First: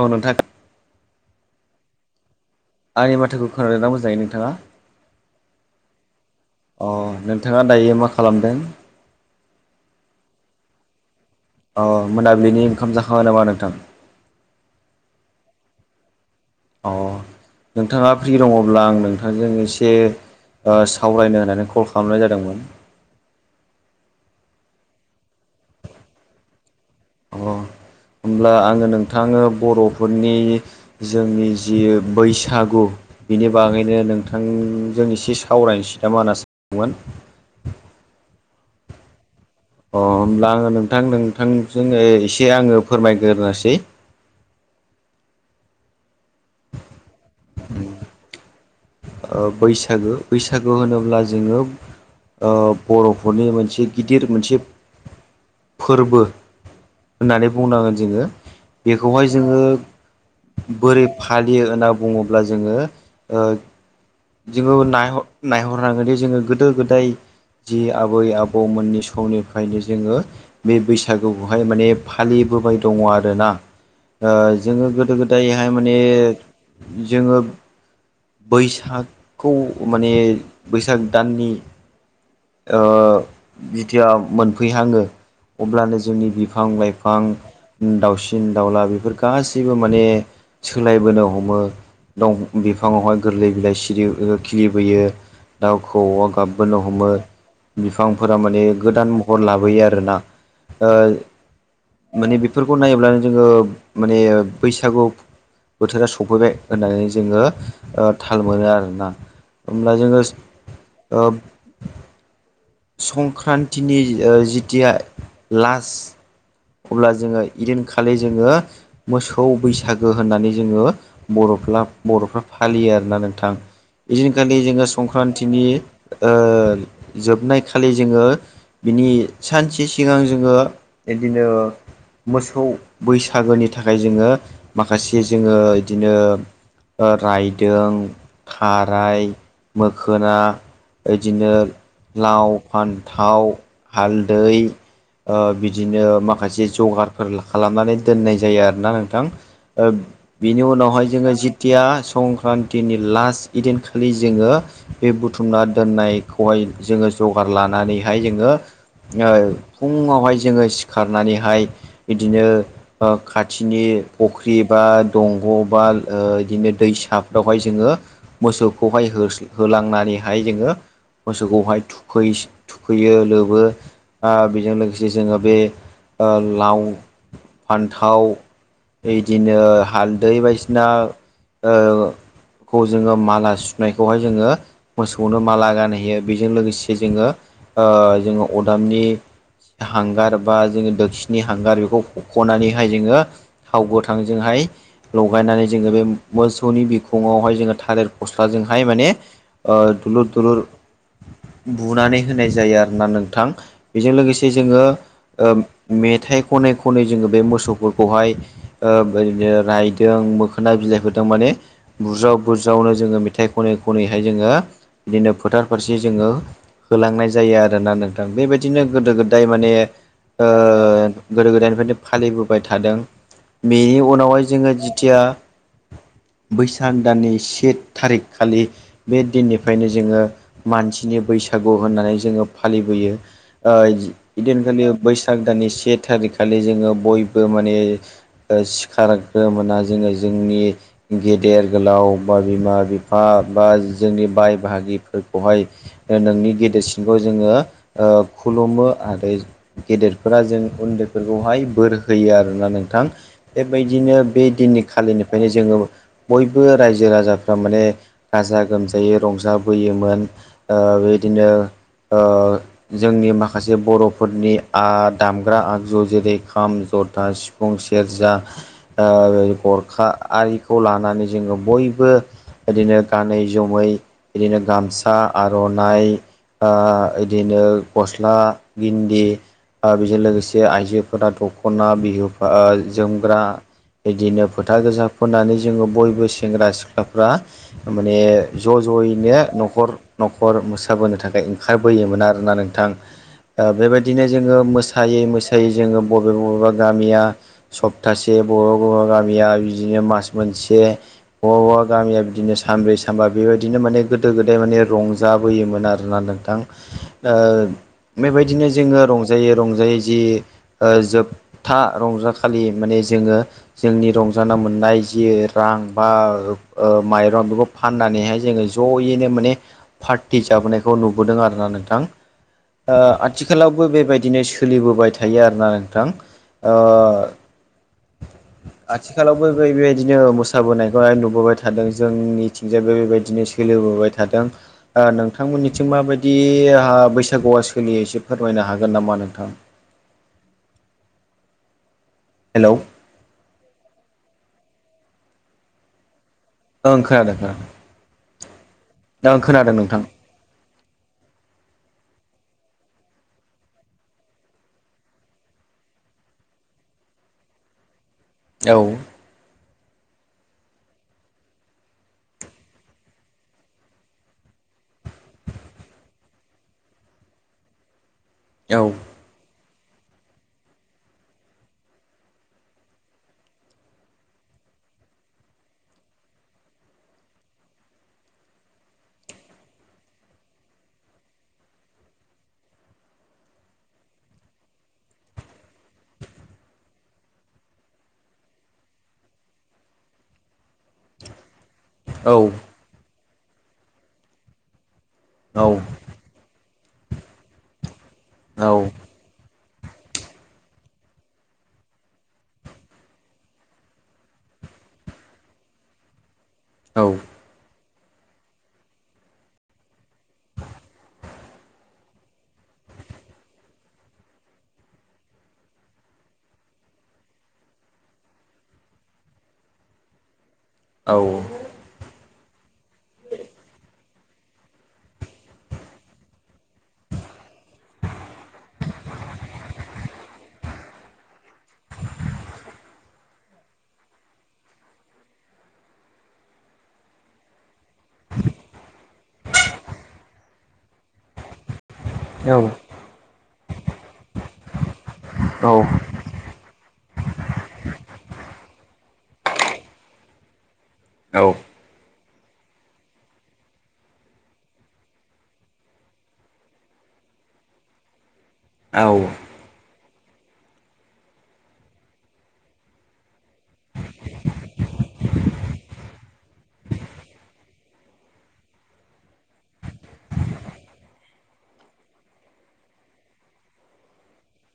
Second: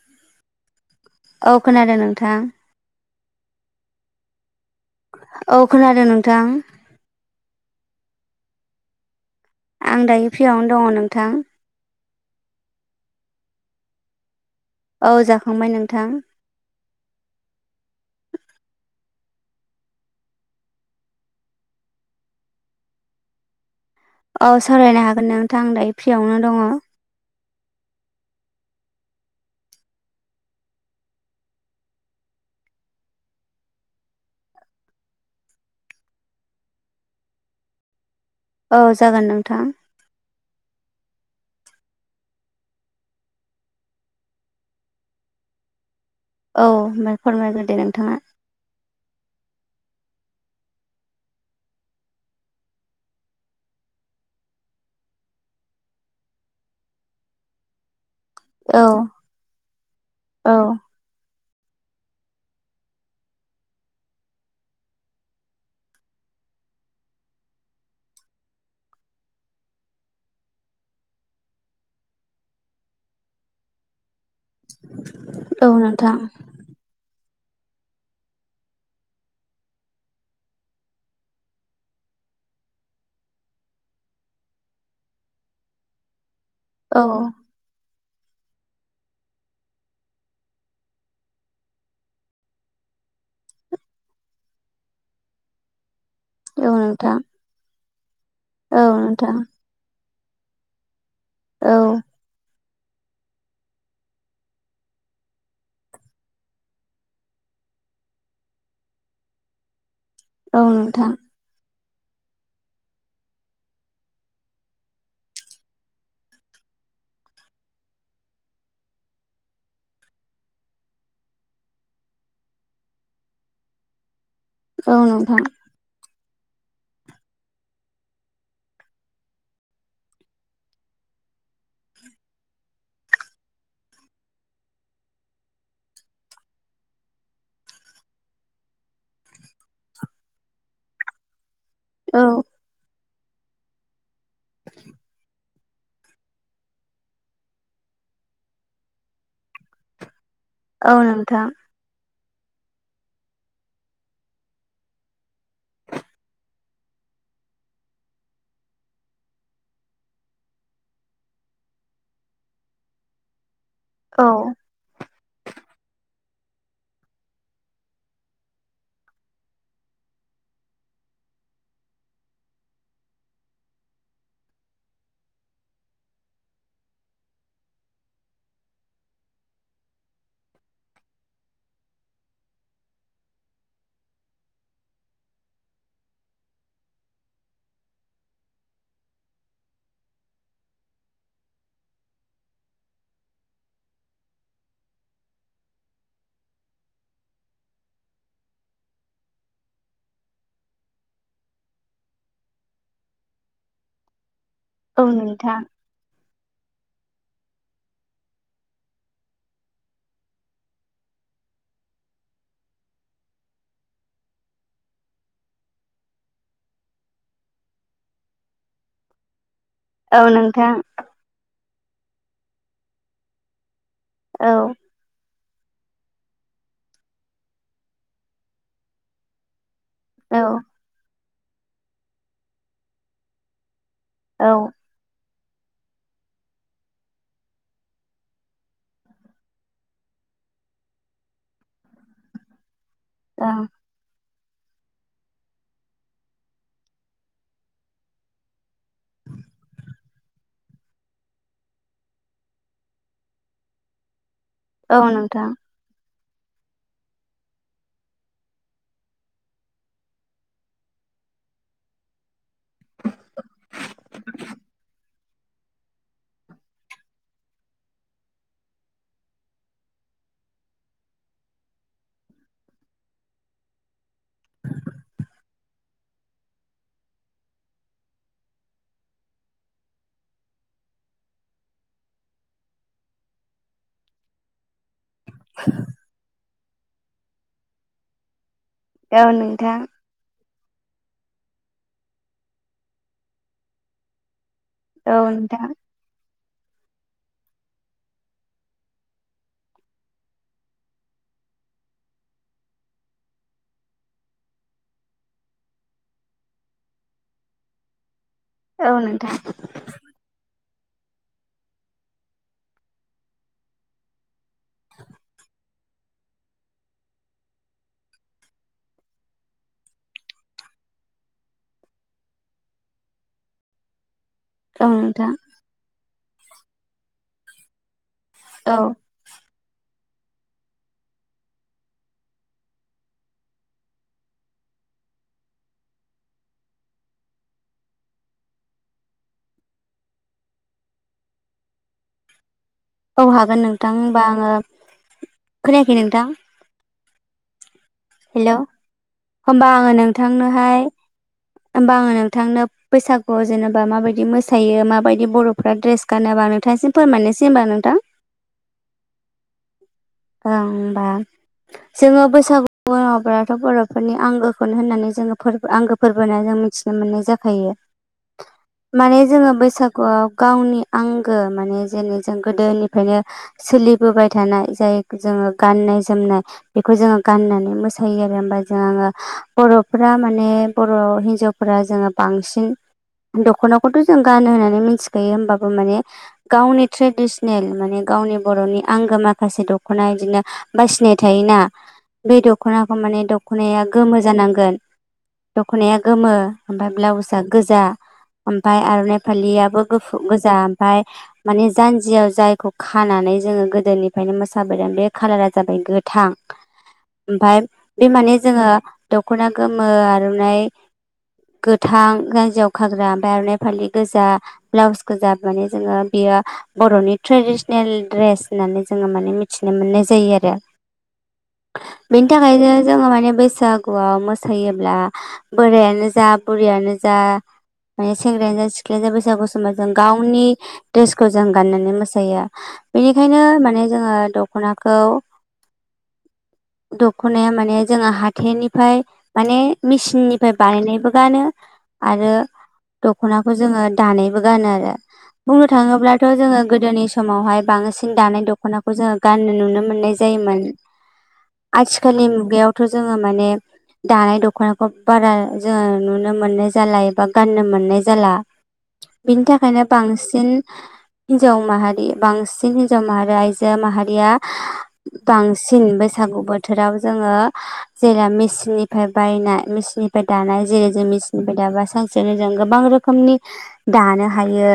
औ नोंथां। औ खोनादों नोंथां। आंनि माथोखौ खोनादोंना मोजाङै नोंथाङा? औ खोनादों नोंथां। अ नोंथाङा दायो मा खालामदों? आं दायो फ्रियावनो दङ' नोंथां। अ मोनाबिलिनि ओंखाम जाखांबाय नामा नोंथां? औ जाखांबाय नोंथां। अ नोंथाङा फ्रि दङ'ब्ला आं नोंथांजों एसे ओ सावरायनो होननानै कल खालामनाय जादोंमोन। औ सावरायनो हागोन नोंथांं दायो फ्रियावनो दङ'। अ होमब्ला आङो नोंथाङो बर'फोरनि जोंनि जि बैसागु बिनि बागैनो नोंथांजों एसे सावरायनोसै नामा होनना सानदोंमोन। औ जागोन नोंथां। अ होमब्ला आङो नोंथां नोंथांजोंनो एसे आङो फोरमायग्रोसै। औ ओमफ्राय फोरमायग्रोदो नोंथाङा। बैसागो बैसागो होनोब्ला जोङो ओ बर'फोरनि मोनसे गिदिर मोनसे फोरबो होननानै बुंनांगोन जोङो औ बेखौहाय जोङो औ बोरै फालियो होनना बुङोब्ला जोङो ओ जोङो नायर नायहरनांगोनदि जोङो गोदो गोदाय जि आबै आबौमोननि समनिफ्रायनो जोङो बे बैसागुखौहाय माने फालिबोबाय दङ आरोना जोङो गोदो गोदायहाय औ माने नोंथां जोङो बैसाग खौ माने बैसाग दाननि जिथिया मोनफैहाङो अब्लानो जोंनि बिफ बिफां औ लाइफां दाउसिन दाउला बेफोर गासैबो माने सोलायबोनो हमो दं बिफाङावहाय गोरलै बिलाइ सि खिलिबोयो दाउ खौऔया औ गाबबोनो हमो। नोंथां बिफांफोरा माने औ गोदान नोंथां महर लाबोयो आरोना ओ औ माने बेफोरखौ नायब्लानो जोङो माने बैसागु बोथोरा सफैबाय होननानै जोङो थाल मोनो आरोना होमब्ला जोङो औ नोंथां। ओ। संक्रान्तिनि जिथिया लास्ट अब्ला जोङो इदिनखालि जोङो मोसौ बैसागो होननानै जोङो बर'फ्ला बर'फ्रा फालियो आरोना नोंथां। बिदिनखालि जोङो औ नोंथां औ संक्रान्तिनि जोबनाय खालि जोङो बिनि सानसे सिगां जोङो बिदिनो मोसौ बैसागोनि थाखाय जोङो माखासे जोङो बिदिनो राइदों खाराय मोखोना बिदिनो लाव फान्थाव हालदै ओ बि बिदिनो माखासे जगारफोर खालामनानै दोननाय जायो आरोना नोंथां ओ बिनि औ उनावहाय जोङो नोंथां जिथिया संक्रान्तिनि लास्ट इदिनखालि जोङो बे बुथुमना दोननायखौहाय जोङो जगार लानानैहाय जोङो फुङावहाय जोङो सिखारनानैहाय बिदिनो खाथिनि औ फख्रि। औ बा दंग' बा बिदिनो दैसाफ्रावहाय जोङो मोसौखौहाय होलांनानैहाय जोङो मोसौखौहाय थु फै थुखैयो लोबो। बेजों लोगोसे जोङो बे लाव फान्थाव बिदिनो हालदै बायदिसिना ओ खौ जोङो माला सुनायखौहाय जोङो मोसौनो माला गानहोयो बेजों लोगोसे जोङो ओ जोङो अरदाबनि हांगार बा जोङो दोबसिनि हांगार बेखौ खख'नानैहाय जोङो थाव गोथांजोंहाय। लगायनानै जोङो बे मोसौनि बिखुङावहाय जोङो थालेर फस्लाजोंहाय माने ओ दुलुर दुलुर बुनानै होनाय जायो आरोना नोंथां बेजों लोगोसे जोङो ओ नोंथां मेथाइ खनै खनै जोङो बे मोसौफोरखौहाय बिनो रायदों मोखोना बिलाइफोरदों माने बुरज्राव बुरज्रावनो जोङो मेथाइ खनै खनैहाय जोङो बिदिनो फोथार फारसे जोङो होलांनाय जायो आरोना नोंथां बेबायदिनो गोदो गोदाय माने औ नोंथां गोदो गोदायनिफ्रायनो फालिबोबाय थादों बेनि उनावहाय औ जोङो खाथिया बैसाग दाननि से थारिख खालि बे दिननि ओंखायनो जोङो औ मानसिनि बैसागु होननानै जोङो फालिबोयो औ इदिनखालि बैसाग दाननि से थारिखखालि जोङो बयबो माने सिखार मोना जोङो जोंनि गेदेर गोलाव बा बिमा बिफा ओ बा जोंनि बाय बाहागिफोरखौहाय नोंनि गेदेरसिनखौ जोङो खुलुमो आरो गेदेरफोरा जों उन्दैफोरखौहाय बोर होयो आरोना नोंथां बेबायदिनो बे दिननि औ नोंथां खालिनिफ्रायनो जोङो बयबो रायजो राजाफ्रा माने गाजा गोमजायै रंजाबोयोमोन ओ बेदिनो ओ जोंनि माखासे बर'फोरनि आं दामग्रा आगजु जेरै खाम जथा सिफुं सेरजा गरखा आरिखौ लानानै जोङो बयबो बिदिनो गानै जोमै बिदिनो गामसा आर'नाइ बिदिनो गस्ला गिन्दि ओ बेजों लोगोसे आइजोफोरा दख'ना बिहुा जोमग्रा बिदिनो फोथा गोजा फोननानै जोङो बयबो सेंग्रा सिख्लाफ्रा माने ज' औ ज'यैनो नोंथां न'खर न'खर मोसाबोनो थाखाय ओंखारबोयोमोन आरोना नोंथां बेबायदिनो जोङो औ मोसायै नोंथां मोसायै जोङो बबे बबेबा गामिया सप्तासे बबेबा बर' गामिया बिदिनो मास मोनसे हौवाबा गिया बिदिनो सानबै सामबाबायदिनो माने गोदो गोदाय माने रंजाबोयोमोन आरोना नोंथां बेबायदिनो औ जोङो नोंथां रंजायै रंजायै जि जोब था रंजाखलि माने जोङो जोंनि रंजानोा मोननाय जि रां बा माइरं बेखौ फाननानैहाय जोङो ज'यैनो माने पार्टि जाबोनायखौ नुबोदों आरोना नोंथां आथिखालावबो बेबायदिनो औ सोलिबोबाय नोंथां थायो आरोना नोंथां औ आथिखालावबो बेबायदिनो मोसाबोनायखौहाय नुबोबाय थादों जोंनिथिंजाय बे बेबायदिनो गेलेबोबाय थादों नोंथांमोननिथिं माबायदि बैसागुआ सोलियो एसे फोरमायनो हागोन नामा नोंथां हेलौ औ हागोन नोंथां होमबा आङो खोनायाखै नोंथां ओं खोनादो नोंथां हेलौ होनबा आङो नोंथां नोंथांनोहाय होमबा आङो नोंथांनो बैसागुआव जेनेबा माबायदि मोसायो माबायदि बर'फ्रा ड्रेस गानोबा नोंथांसिम फोरमायनोसै होनबा नोंथां औ [unintelligible] जोङो बैसागुब्लाथ' बर'फोरनि आंगोखौनो होननानै जोङो फोरबो आंगो फोरबोना जों मिथिनो मोननाय जाखायो औ माने जोङो बैसागुआव गावनि आंगो माने जेरै जों गोदोनिफ्रायनो सोलिबोबाय थानाय जाय जोङो गाननाय जोमनाय। बेखौ जोङो गाननानै मोसायो आरो होमबा जों आङो बर'फ माने बर' हिनजावफोरा जोङो बांसिन दख'नाखौथ' जों गानो होननानै मिथिखायो होमबाबो माने गावनि ट्रेडिसनेल माने गावनि बर'नि आंगो माखासे दख'ना बिदिनो बासिनाय थायोना औ बे दख'नाखौ माने दख'नाया गोमो जानांगोन। औ दख'नाया गोमो ओमफाय ब्लाउस आ गोजा औ ओमफाय आरनाइ फालियाबो गुफु गोजा ओमफ्राय माने जान्जियाव जायखौ खानानै जोङो गोदोनिफ्रायनो मोसाबोदों बे कालारा जाबाय गोथां। औ ओमफाय बे माने जोङो दख'ना गोमो आर'नाइ गोथां रायजोआव खाग्रा ओमफ्राय आर'नाइ फालि गोजा। ब्लाउसखौ गोजा माने जोङो बेयो बर'नि ट्रेडिसनेल ड्रेस होननानै जोङो माने मिथिनो मोननाय जायो आरो। औ बेनि थाखाय जोङो माने बैसागुआव मोसायोब्ला बोरायानो जा बुरियानो जा माने सेंग्रायानो जा सिख्लायानो जा बैसागु समबा जों गावनि द्रेसखौ जों गाननानै मोसायो। बेनिखायनो माने जोङो दख'नाखौ [inaudible] दखनाया माने जोङो हाथायनिफ्राय माने मेसिन निफ्राय बानायनायबो गानो आरो औ दख'नाखौ जोङो दानायबो गानो आरो। बुंनो थाङोब्लाथ' जोङो गोदोनि समावहाय बांसिन दानाय दख दखनाखौ जोङो गाननो नुनो मोननाय जायोमोन। औ आथिखालनि मुगायावथ' जोङो माने दानाय दख'ना बारा जोङो नुनो मोननाय जाला एबा गाननो मोननाय जाला बिनि थाखा खायनो बांसिन हिन्जाव माहारि बांसिन हिन्जाव माहारि आइजो माहारिया बांसिन बैसागु बोथोराव जोङो जेेराव मेचिननिफ्राय बायनाय मेचिननिफाय दानाय जेरै जों मेचिननिफाय दाबा सानसेनो जों गोबां रोखोमनि दानो हायो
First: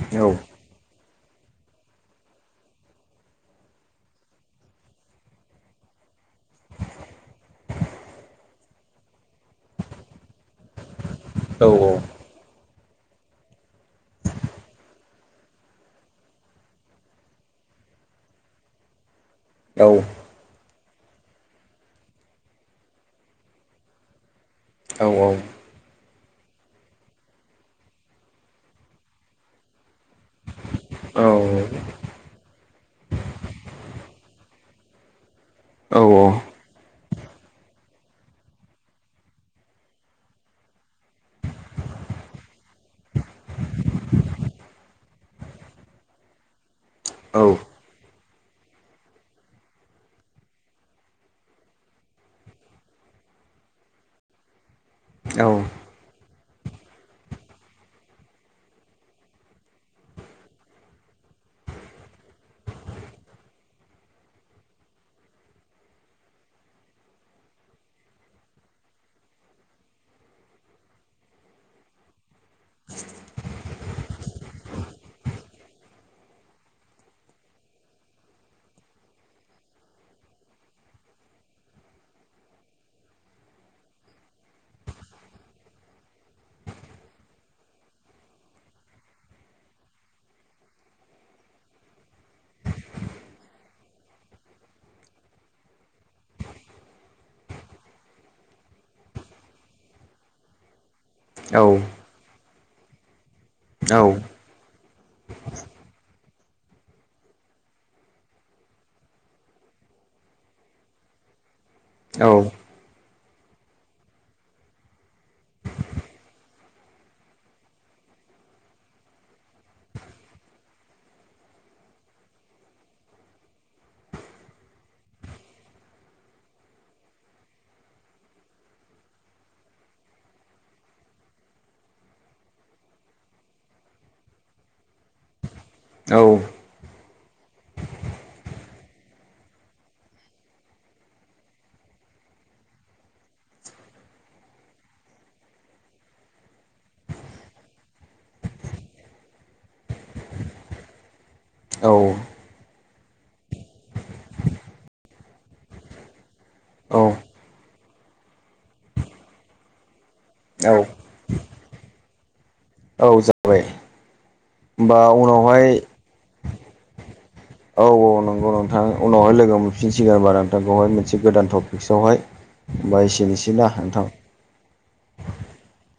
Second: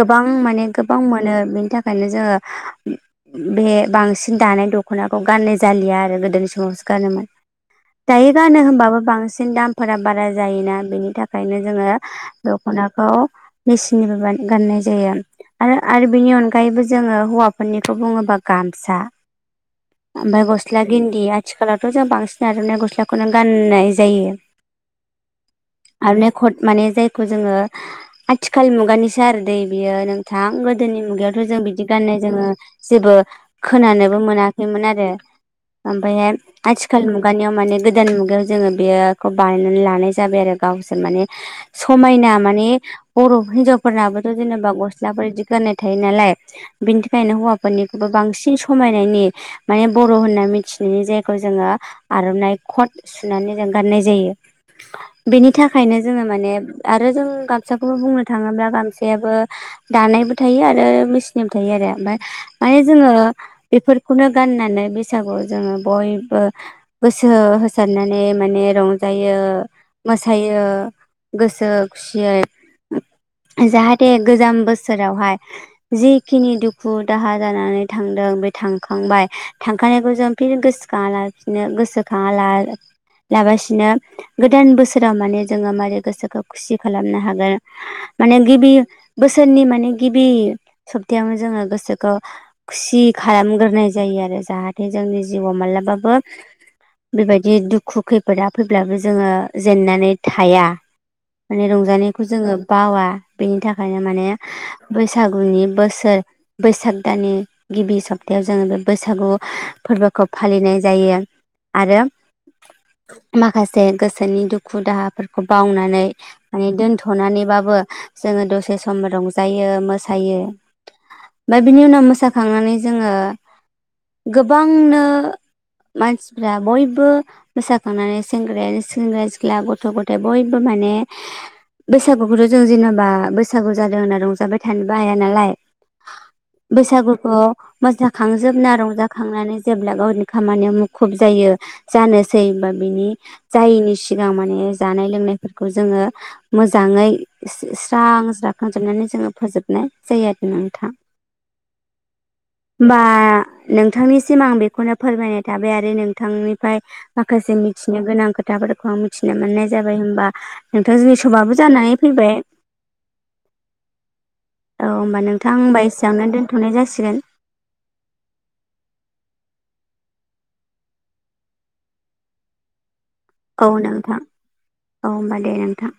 गोबां माने गोबां मोनो बेनि थाखायनो जोङो [inaudible] बे बांसिन दानाय दख'नाखौ गाननाय जालिया आरो गोदोनि समावसो गानोमोन। दायो गानो होमबाबो बांसिन दामफोरा बारा जायोना बेनि थाखायनो जोङो दख'नाखौ मेसिननिबो गाननाय जायो। आरो आरो बेनि अनगायैबो जोङो हौवाफोरनिखौ बुङोबा गामसा। औ ओमफ्राय गस्ला गिन्दि आथिखालावथ' जों बांसिन आरना गस्लाखौनो गाननाय जायो। औ औ आर'नाइ कत माने जायखौ जोङो आथिखाल मुगानिसो आरो दै बियो नोंथां गोदोनि मुगायावथ' जों बिदि गाननाय जोमनाय जेबो खोनानोबो मोनाखैमोन आरो। औ औ ओमफायहाय आथिखाल मुगानियाव माने गोदान मुगायाव जोङो बेखौ बानायनानै लानाय जाबाय आरो गावसोर माने समायना माने बर' हिन्जावफोरनाबोथ' जेनेबा गस्लाफोर बिदि गाननाय थायो नालाय बिनि थाखायनो हौवाफोरनिखौबो बांसिन समायनायनि माने बर' होनना मिथिनायनि जायखौ जोङो आर'नाइ खट सुनानै जों गाननाय जायो बेनि थाखायनो जोङो माने आरो जों गामसाखौबो बुंनो थाङोब्ला गामसायाबो दानायबो थायो आरो मेचिननिबो थायो आरो ओमफाय माने जोङो बेफोरखौनो गाननानै बैसागुआव जोङो बयबो गोसो होसारनानै माने रंजायो मोसायो गोसो खुसियै जाहाथे गोजाम बोसोरावहाय जिखिनि दुखु दाहा जानानै थांदों बे थांखांबाय थांखानायखौ जों फिन गोसोखाङा लासिनो गोसोखाङा ला लाबासिनो गोदान बोसोराव माने जोङो मारै गोसोखौ खुसि खालामनो हागोन माने गिबि बोसोरनि माने गिबि सप्तायावनो जोङो गोसोखौ खुसि खालामग्रोनाय जायो आरो। जाहाथे जोंनि जिउआव मालाबाबो बेबायदि दु खु खैफोदा फैब्लाबो जोङो जेनन्नानै थाया। माने रंजानाय खौ जोङो बावा बेनि थाखायनो माने बैसागुनि बोसोर बैसाग दाननि गिबि सप्तायाव जोङो बे बैसागु फोरबोखौ फालिनाय जायो। आरो औ माखासे गोसोनि दुखु दाहाफोरखौ बावनानै माने दोनथ'नानैबाबो जोङो दसे सम रंजायो मोसायो। ओमफाय बिनि उनाव मोसाखांनानै जोङो गोबांनो मानसिफ्रा बयबो मोसाखांनानै सेंग्रायानो सेंग्रा सिख्ला गथ' गथाय बयबो माने बैसागुखौथ' जों जेन'बा बैसागु जादों होनना रंजाबाय थानोबो हाया नालाय औ बैसागुखौ मोसाखांजोबना रंजाखांनानै जेब्ला गावनि खामानियाव मुखुब जायो जानो सै बा बिनि जायैनि सिगां माने जानाय लोंनायफोरखौ जोङो मोजाङै स्रां जाखांजोबनानै जोङो फोजोबनाय जायो आरोना नोंथां। औ होमबा नोंथांनिसिम आं बेखौनो फोरमायनाय थाबाय आरो नोंथांनिफाय माखासे मिथिनो गोनां खोथाफोरखौ आं मिथिनो मोननाय जाबाय होमबा नोंथां [unintelligible] थ'बाबो जानानै फैबाय औ जाबाय होमबा उनावहाय दामनानै दोन्थ'नाय जासिगोन औ औ नोंगौ नोंथां उनावहाय लोगो मोनफिनसिगोन होनबा नोंथांखौहाय मोनसे गोदान टपिक्सआवहाय। बाय एसेनि औ नोंथां औ होमबा दे नोंथां।